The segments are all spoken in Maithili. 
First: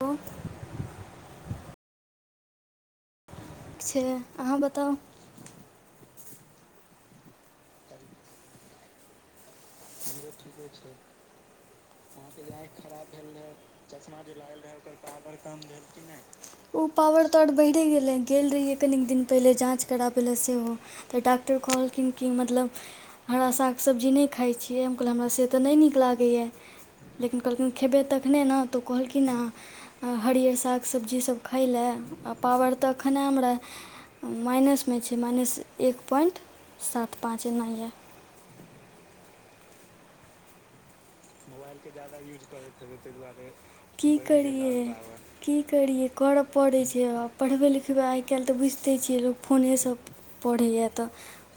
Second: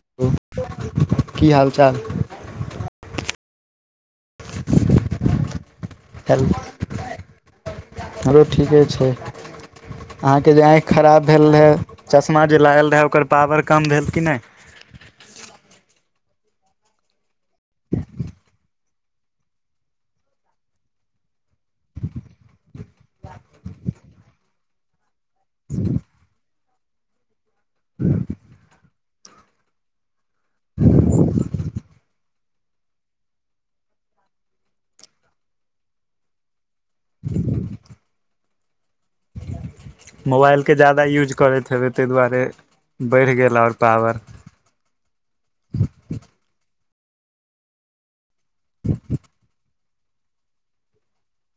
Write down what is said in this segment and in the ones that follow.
छै [unintelligible] की हाल चाल ठीक छै अहाँ बताउ हेल आरो ठीके छै अहाँके जे आँख खराब भेल रहै चश्मा जे लागल रहए ओकर पावर कम भेल कि नहि ओ पावर तर बहिरे गेलै गेल रहियै कनिक दिन पहिले जाँच कराबै लए सेहो तऽ डॉक्टर कहलखिन कि मतलब हरासाक सब्जी नहि खाई छियै कहल हमरा से तऽ नहि नीक लागैए लेकिन कहलखिन खेबै तखने ने तऽ कहलखिन हरिअर साग सब्जी सब खाई लए पावर तऽ एखन हमरा माइन्समे छै माइन्स एक पॉइंट सात पाँच एनाही यऽ मोबाइल के जादा यूज करैत हेबै ताहि दुआरे बढ़ि गेल आओर की पावर करियै की करियै कर पड़ै छै जे पढ़बै लिखबै आइकाल्हि तऽ बुझिते छियै लोक फोनेसे पढ़ैए तऽ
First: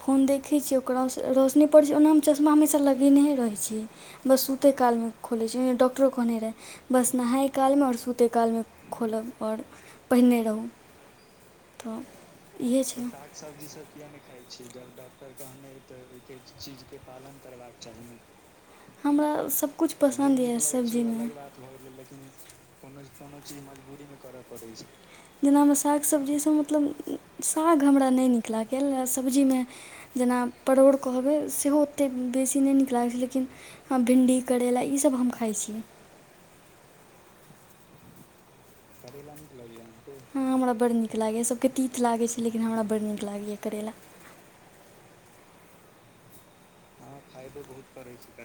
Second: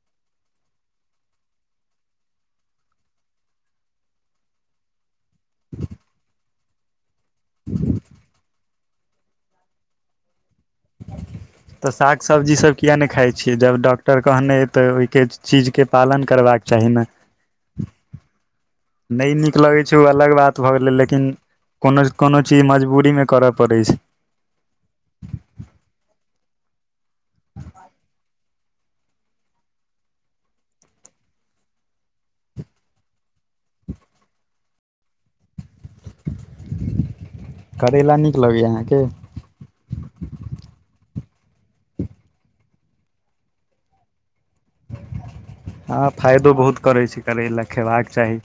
फोन देखैत छियै ओकर रोशनी पढ़ै छै ओनामे चश्मा हमेशा लगेने हि रहय रहय छियै बस सुत सुते कालमे खोलै छियै डॉक्टरो कहने रहय बस नहाय कालमे ओर सुतय कालमे खोलब ओर पहिरने रहू [inaudible] तऽ साग सब्जी सब इहे किया छै नहि खाई छियै जब डॉक्टर कहने तऽ ओहि के चीज के पालन करबाक चाही ने पालन करबाक चाहि हमरा नहि नीक लगै सबकुछ छै ओ अलग पसन्द यै बात भऽ गेलै लेकिन सब्जीमे कोनो कोनो चीज मजबूरीमे कर पड़ै छै जेनामे साग सब्जीसे मतलब साग हमरा नहि नीक न सब्जीमे जेना परोड़ कहबै सेहो ओतेक बेसी नहि नीक लागै छै लेकिन भिण्डी करैला ईसब हम खाई छी करैेला नीक लगैए अहाँके हाँ हमरा बड़ नीक नीक लागैए सबके तीत लागै छै लेकिन हमरा बड नीक लागैए करैला हँ फायदो बहुत करै छै करैला खयबाक चाही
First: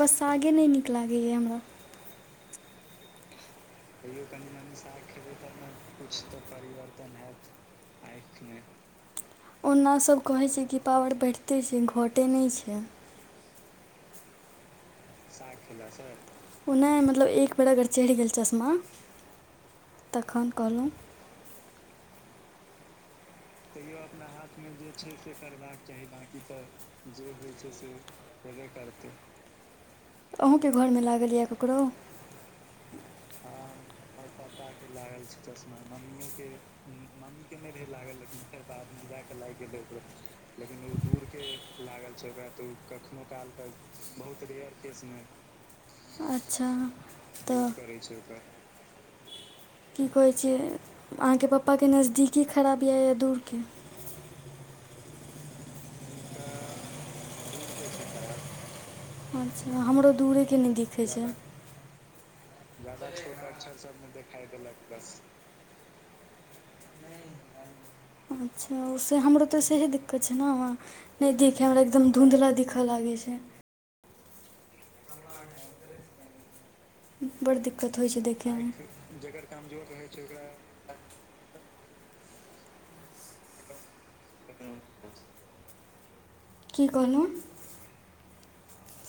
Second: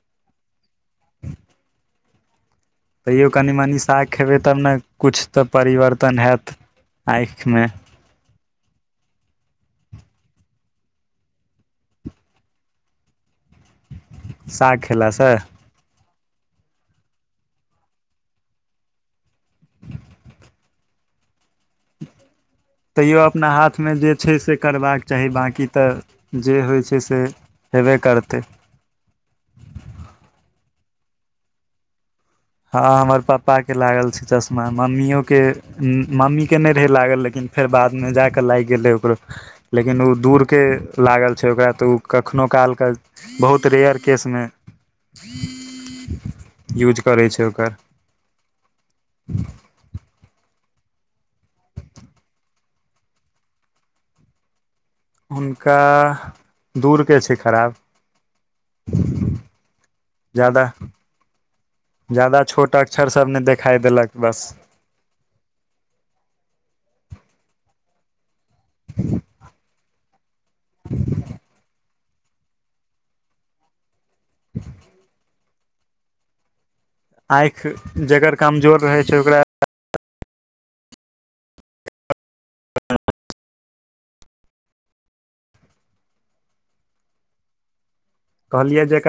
बस सागे नहि नीक लागैए हमरा तैयो कनि मनी साग खेबै तब ने कुछ तऽ परिवर्तन एत आँख मे [inaudible] ओना सब कहै छै कि पावर बैढिते छै घटे नहि छै साग खिला से ओ नहि मतलब एक बेर अगर चढ़ि गेल चश्मा तखन कहलहुँ तैयो आप अपना हाथमे जे छै से करबाक चाही बाँकी तऽ जे होइ छै से हेबे करतै अहूँके घरमे लागल यऽ ककरो हँ हमर पापाके लागल छै चश्मा मम्मियओके मम्मीके नहि रहे लागल लेकिन फेर बाद मे जा जाके लाइक ओ लेकिन ओ दूर के लागल छै ओकरा तऽ ओ कखनो काल के बहुत रेयर केसमे अच्छा यूज करै छै ओकर तऽ की कहै छै अहाँके पप्पाके नजदीकी खराब यएए दूरके हुनका दूरके छै खराब अच्छा हमरो दूरेके नहि दिखै छै जादा छोट अक्षर सब नहि देखाइ देलक बस अच्छा उे हमरो तऽे ही द कछ ने व नहि देखै हमरा एकदम धुँधला दिखऽ लागै छै बड़ आँखि दिक्कत होइ छै जकर कमजोर देखयमे रहै छै ओकरा जकर कजो छै ह की कहलहुँ कहलियै जे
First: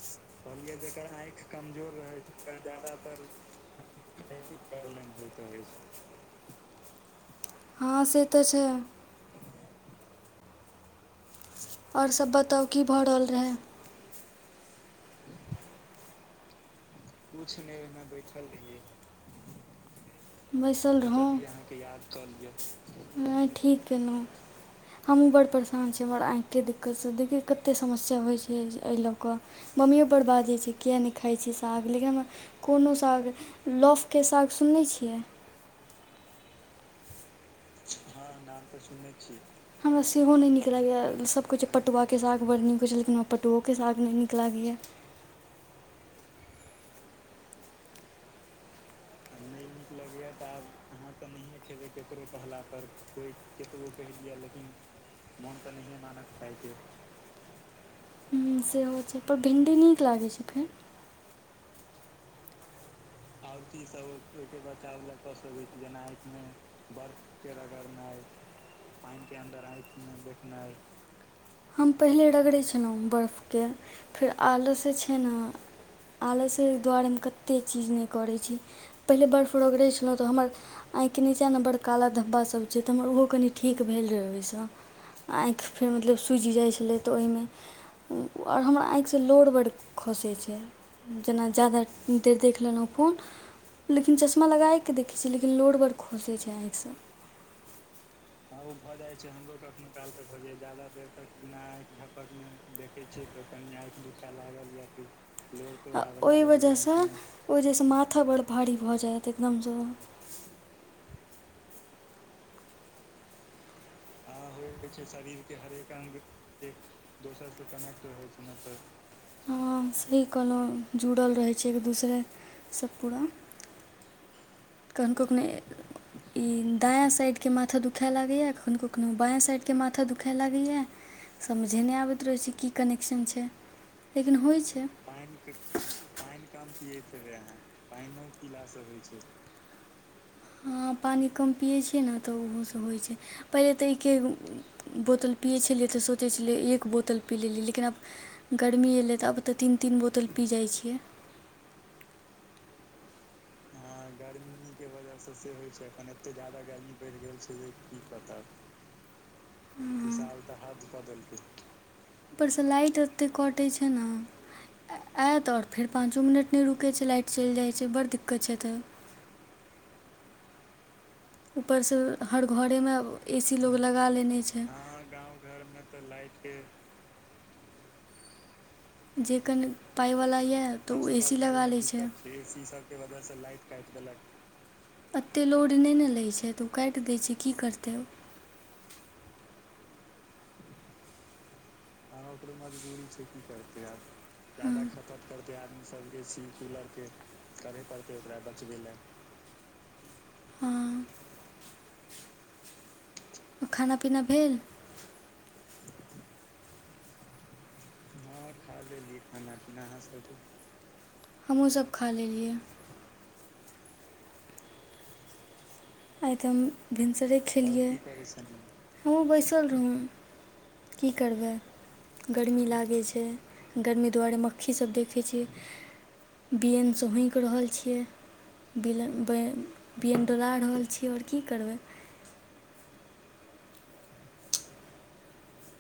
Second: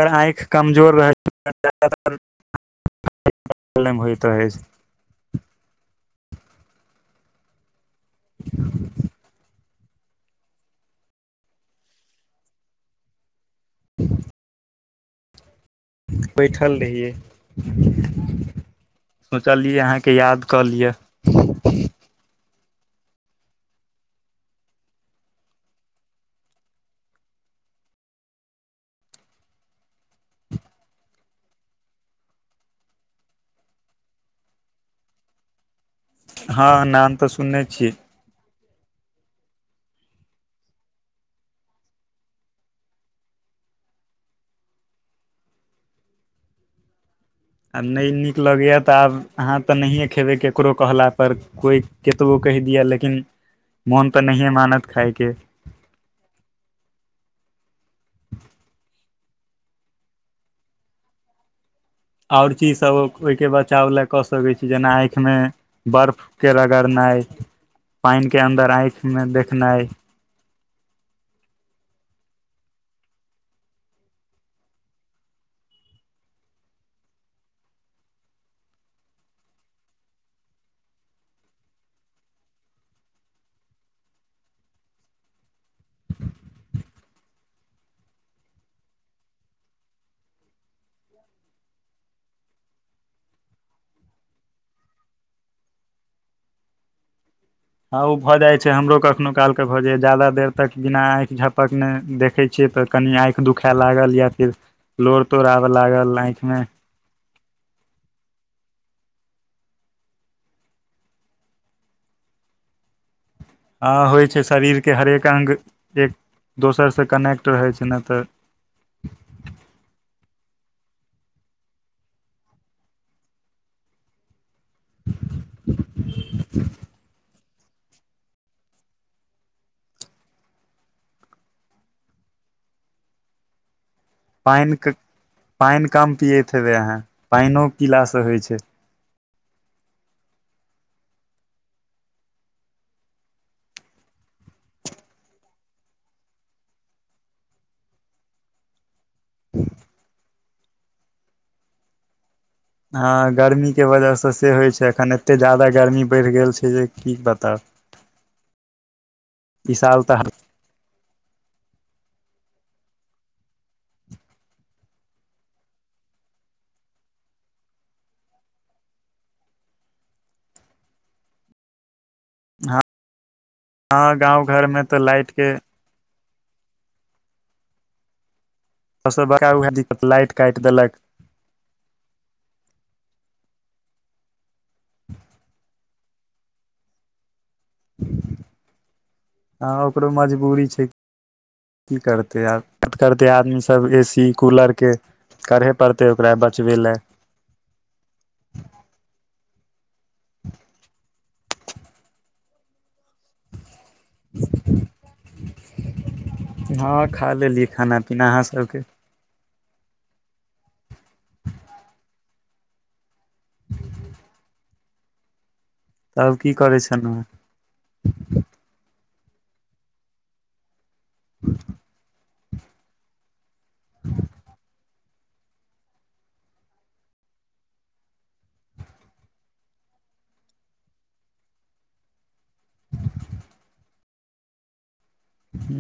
कहढ़लियै जकर आँखि कमजोर रहै ओकर जाादातर प्रॉब्लम होइत रहै छै कारणे होत हो छै हँ से तऽ छै आओर सभ बताउ की भऽ रहल रहै बैठल रहियै पूछ नहि रहना बैठल रहियै सोचलियै अहाँके याद कऽ लिअ हँ ठीक केंनो हमहूँ बड़ परेशान छी हमर आँखिके दिक्कतसँ देखियौ कतेक समस्या होइ छै एहि लऽ कऽ मम्मियो पर् बाजै छै कििया नहि खाइ छी साग लेकिन हम कोनो साग लफके साग सुनै छियै हँ नाम तऽ सुनने छियै हमरा सेहो नहि नीक लागैया सब कहै छै पटुआके साग बड़ नीक होइ लेकिनरा पटुके स सााग नहि निक लागै य [inaudible] आ नहि नीक लगैएा तऽ आब अहाँ तऽ नहिए खेबै ककरो कहला पर कोइ केत बो पर कोइ केत लेकिन मानत खायके मन तऽ ह्म सेहो छैय पर भिंडी नीक लागै छै फेर ओर चीज सब ओहिके बचाव लए कऽ सकैत छी जेना अइंख मे बर्फ के रगड़नाइ पान अंडर ऐइंख् मे देख नैय हम पहिले रगड़ै छलहुँ बर्फके फेर आलसँ छै ने आलस के दुआरे मे कते चीज ने करै छी पहिले बर्फ रोग रहै छलहुँ तऽ हमर ऐंख के नीचाँ ने बड़ काला धब्बाब छै तऽ हमर ओहो कनि ठीक भेल रहै ओहिसँ आँखि फेर मतलब सूजि जाइ छलै तऽ ओहिमे आओर हमरा आँखिसँ लोर बड्ड खसै छै जेना जादा देर देख लेलहुँ फोन लेकिन चश्मा लगएकेऽ देखै छियै लेकिन लोड बड़ खोसै छै आँखिसँ हँ ओ भऽ जाइ आ ओ छै भऽ हमरो जाइ कखनो छै काल हमरो के भऽ कखनो जाइए काल तऽ जादा घर देर जा तक जा्याददा बिना देर तक आँखि झपकने किनाइ देखै नहि छियै तऽ देखय कनि छिय आँखि दुखाय लागल या फिर लोर तोर आबऽ लागल आँखि ओहि मे वजहसँ ओहि बजहसँ माथा बड़ भारी भऽ जायत एकदमसँ हँ होइ शरीर के हरेक अंग एक दोसर स कनेक्ट रहय छैय न त सही कोलहुँ जुड़ल रहै छै एक दूसरेसँ पूरा कन कखनो ई दायाँ साइड के माथा दुखए लागैए ये कखनो कखनो बाँायँ साइडके माथा दुखए लागैए ये समझय नहि आबैत रहै छै की कनेक्शन छै लेकिन होइ छै े अहा पाइनो पिला स होइ छै हँ पानि कम पियै छियै ने तऽ ओहो होइ छै पहिले तऽके बोतल पियै छलिय त सोचय छलिय एक बोतल पी लि लेकिन आब गरमी एलय तब तऽ तीन तीन बोतल पी जाइ छियै हँ गर्मी के वजहसँ से होइ छै अखन एते जाादा गर्मी बढ़ि गेल छै जे की बताउ विशालता हर ऊपरसँ लाइट ओतेक कटै छै ने ऐत ओर फेर पाँचो मिनट नहि रुकैत छै लाइट चलि जाइत छै बडड़ड दिक्कत छै ए तऽ ऊपरसँ हर घरेमे अब हहाँ गाँव घरमे तऽ लाइटके ह सबस जे बड़का कनि उएह दिक्कत पाइ लाइट वाला काटि य देलक तऽ ओ एसी लगा ले छै एते लोड नहि ने लै छै तऽ ओ काटि दै छैय की करतय ओ ककरो मजबूरी छै की करतै आब करते आदमी सब एसी कूलर के करहे पड़तै ओकरा ब बच वे लेअ करहे परतय ओकरा बचबय लै हँ खाना पीना भेल हँ खा लेलियै खाना पीना अहाँ सबके हम हूँ सब खा लेलियै आइ तब तऽ की हम करै छलहुँ भिनसरे खेलियै हमहूँ बैसल रहौ की करबै गरमी लागैत छै गरमी दुआरे मक्खी सब ग देख कै छय बियनसँ हौँकि रहल छियै बिलन बै बियन डला रहल छियै छी और की करबै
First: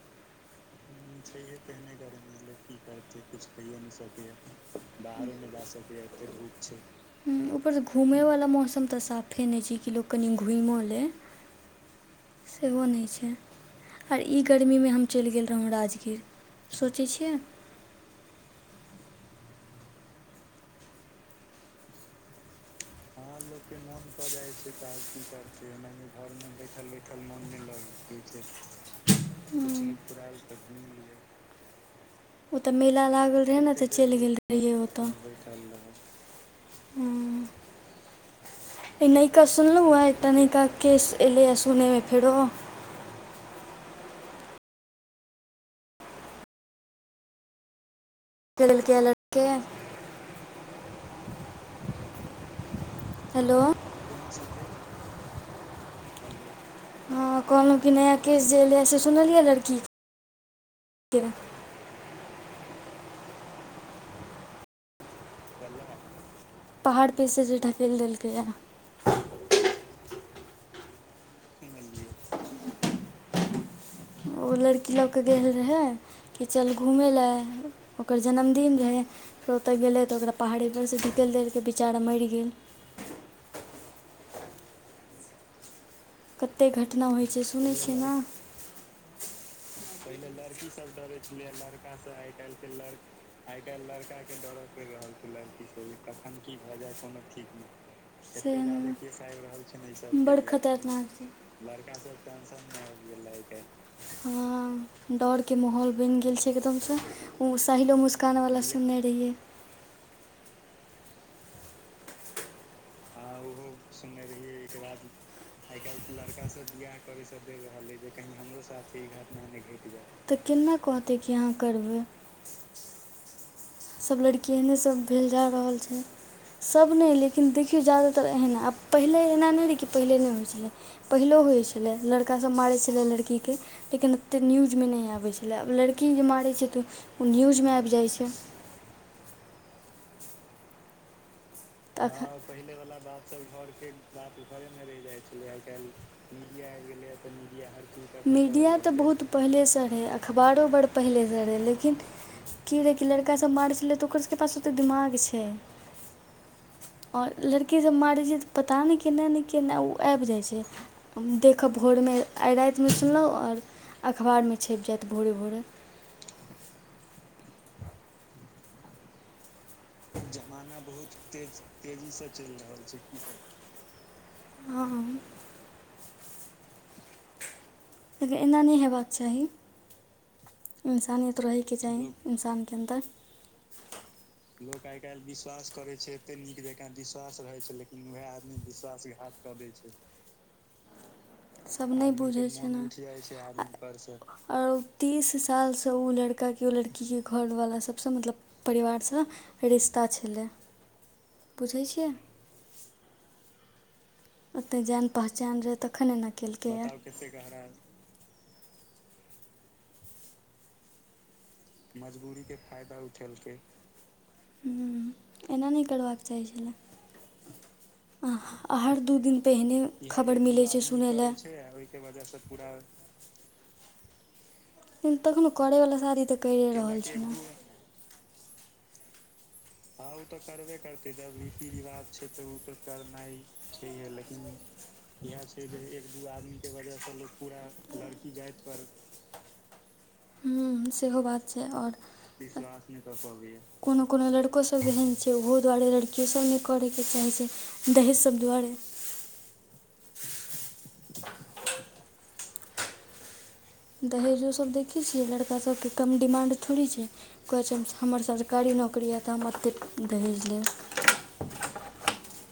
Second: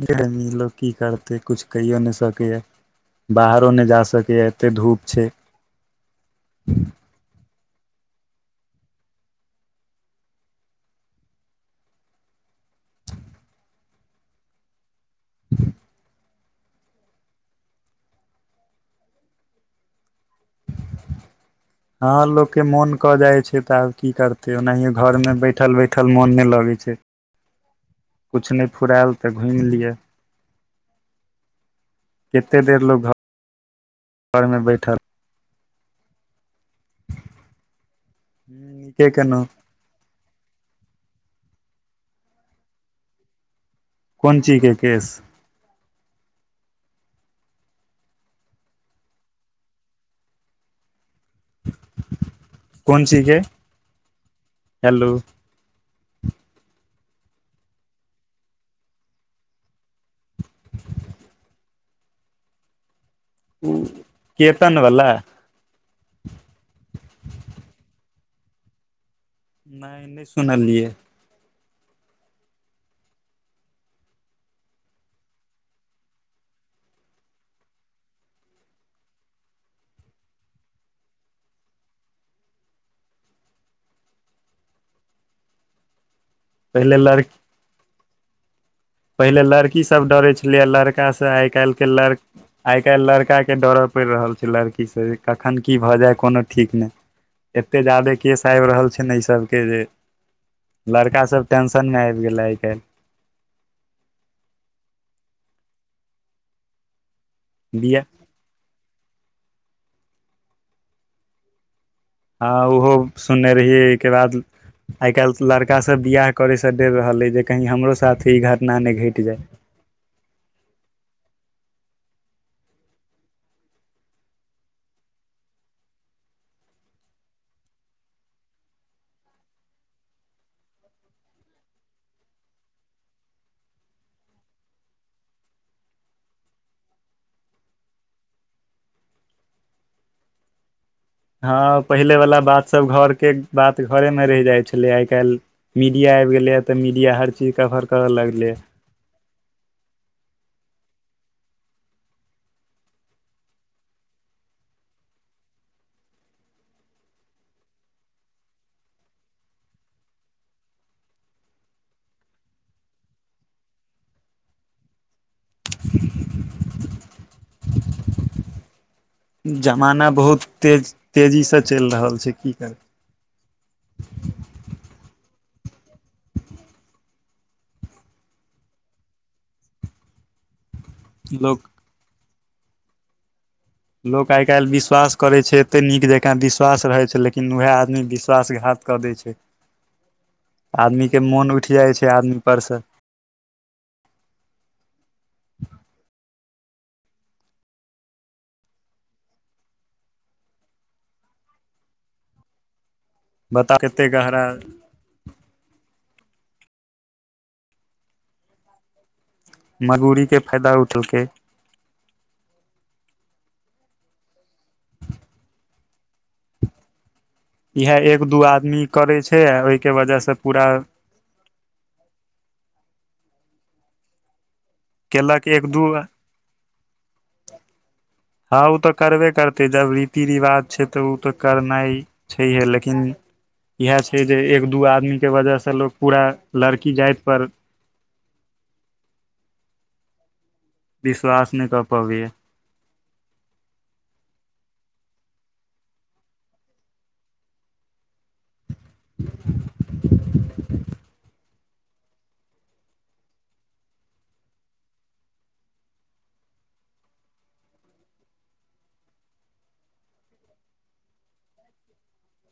जेमी लोक की करते कुछ कहिओ नहि सकयै कछु कहियो नहि सकैय धूप छै बाहरो नहि जा सकैए एते धूप छै पर घूमैवला मौसम तऽ साफे नहि छै कि लोक कनि घुमिओ लै सेहो नहि छै आर ई गरमी मे हम चलि गेल रहौँ राजगीर सोचै छियै हँ लोकके मोन कऽ जाइ छै ह तऽ आब मोन की कऽ जाइ करते छै तऽ ओनाहिये आब की घर में करतै बैठल हमरा बैठल मोन घरमे नहि बैठल बैठल मोन नहि लगै छै फुरेल त घुइम लिअ कते ओतय देर मेला लोग लागल रहै ने तऽ चलि गेल घर मे रहियै बैठल ओतय हँ इ नीके नइका केलहुँ सुनलउ ये एकटा नइका केश एलेयै सुनमे फेरो कोन चीज के केस ल क लके कोन चीजज हेलो हलू हँ कहलहुँ कि नया केस जे एयलैए से सुनलियै लड़कीक के केतन बला पहाड़ पसँ जे ढकल देलकैए नैय नैय सुनलियै ओ लड़की लऽकेऽ गेल रहै कि चल घुमय लए ओकर जन्मदिन रहै त ओतय गेलै तऽ ओकरा पहाड़ीपर सँ ढकैल देलकै बेचारा मरि गेल [inaudible] कतेक पहिले घटना होइ लड़की छै सुनै छियै ने की सब डरे छलिय लड़का से आई काल् के लड़ आई काल् लड़का के डर पड़ रहल छै लड़की कखन की भए जाय कोनो ठीक ने एते जादे केस आब रहल छै ने इ सब के जे बड़ खतरनाक लड़का छै सब टेंशन मे आबि गेले आइ काल्हि ह डरके माहौल बैन गेल छै एकदमसँ ओ स साहिलो बियाह मुस्काना वाला सुन नै रहियै हँ उहो सुनने रहियै एकरा आइ काल्हि लड़का सभ बियाह करै स तऽ केना घटना नहि घटि जाय कहतै कि अहाँ करबै सभ लड़की एहने सभ भेल जा रहल छै सब नहि लेकिन देखियौ जा्यदातर एहना आब पहिले एना नहि रहै कि पहिले नहि होइत छलै पहिले होइ छले लड़का सब मारे छलै लड़की के लेकिन ओते न्यूज मे न आबे छले आब लड़की जे मार छै तऽ ओ न्यूजमे आबि जाइत छै हँ हँ पहिले वाला बात सब पहिलेवला घर बात के त बात घरके घरे मे बात रहि जाइ घरेमे छलै रहि आइ जाइ काल्हि छलै आइ मीडिया आबि काल्हि गेलैए तऽ मीडिया हर चीज कवर करऽ लगलैए मीडिया तऽ बहुत पहिलेसँ रहै अखबारो बड़ पहिलेसँ रहै लेकिन की रहै कि लड़कासभ मारै छलै तऽ ओकर सभके पास ओतेक दिमाग छै आओर लड़कीसभ मारैत छै तऽ पता नहि केना नहि केना ओ आबि जाइत छै देखब बहुत भोरमे आइ रातिमे सुनलहुँ ओर अखबारमे छपि जाइतत भोरे भोरे [inaudible] जमाना बहुत तेज तेजी से चैल रहल छै की कर हँ लेकिन एना नहि हेबाक चाही इंसानियत लोक रहयके चाही इन्सानके अन्दर लोक आइ काल्हि विश्वास करैत छै एते नीक जका विश्वास रहैत छै लेकिन उएह आदमी विश्वास घात विश्वास घघात कऽ दै छै आदमी के मोन उठि जाइ सब छै नहि आदमी बुझै पर छै से ने आर तीस कालसँ ओ लड़काके ओ लड़कीके घरवला सबसँ मतलब परिवारसँ रिश्ता छलै [inaudible] पूछै छियै बताउ कते गहरा ओतय जान पहचान रहै तखन एना केलकैए मजूरीके फायदा उठलकै मजबूरीके फायदा उठेलकै ह एना नहि करबाक चाही छल इएह एक दू आदमी दू करै दिन छै पे आ एहने ओहिके वजहसँ पूरा ब पूरा लेकिन तखन केलक एक दू करयवला शादी तऽ करिए रहल छी ने हँ ओ तऽ करबे करते जब रीति रिवाज छै तऽ ओ तऽ करना छैहे लेकिन इह छै जे एक दू आदमी के इएह वजह छै से जे लोग एक दू पूरा आदमीके लड़की वजहसँ जाति लोक पर पूरा लड़की जातिपर [inaudible] ह सेहो बात विश्वास छै नहि कऽ पबैया आओर कोनो कोनो लड़को सभ एहन छै ओहो दुआरे लड़कियो सब नहि करैके चाहै छै दहेज सभ दुआरे [inaudible] दहेजो सब देखै छियै लड़का सबके कम डिमांड थोड़ी छै कहै छै हमर सरकारी नौकरी आ तऽ हम एतेक दहेज लेब [inaudible]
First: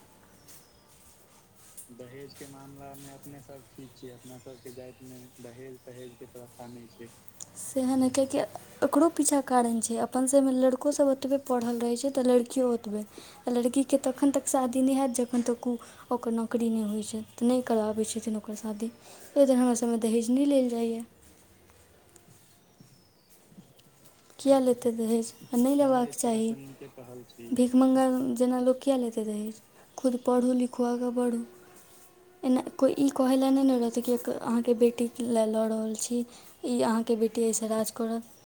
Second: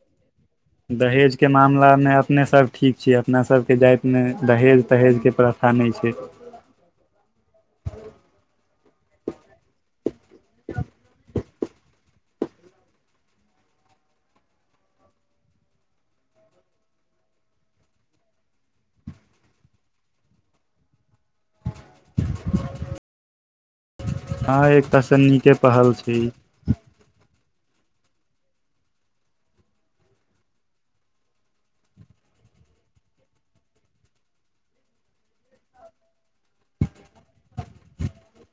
दहेज के मामलामे दहेजके मामलामे अपने सब ठीक छियै मे अपना सबके दहेज तहेज जातिमे के प्रथा दहेज नहि छै तहेजके व्यवस्था नहि छै सेहन कै कि एकरो पीछा कारण छै अपन सब में लड़को सब ओतबे पढ़ल रहे छै ते लड़की केओ ओतबे आ लड़कीके तखन तक शादी नहि हेत जखन तक ओ ओकर नौकरी नहि होइ छै तऽ नहि करबाबैत छथिन ओकर शादी एहि दुवारे हमरा सबमे दहेज नहि लेल जाइए [inaudible] किया हँ लेतै एक त दहेज नीके नहि पहल लेबाक छै ई चाही भीख मङ्गा जेना लोक किया लेतै दहेज खूद पढौ लिखौआगाँ बढ़ौ एना कोय इ कहैले नहि न रहतै एक अहाँक बेटी ल ल रहल छी अहाँके बेटी अइ सँ राज करत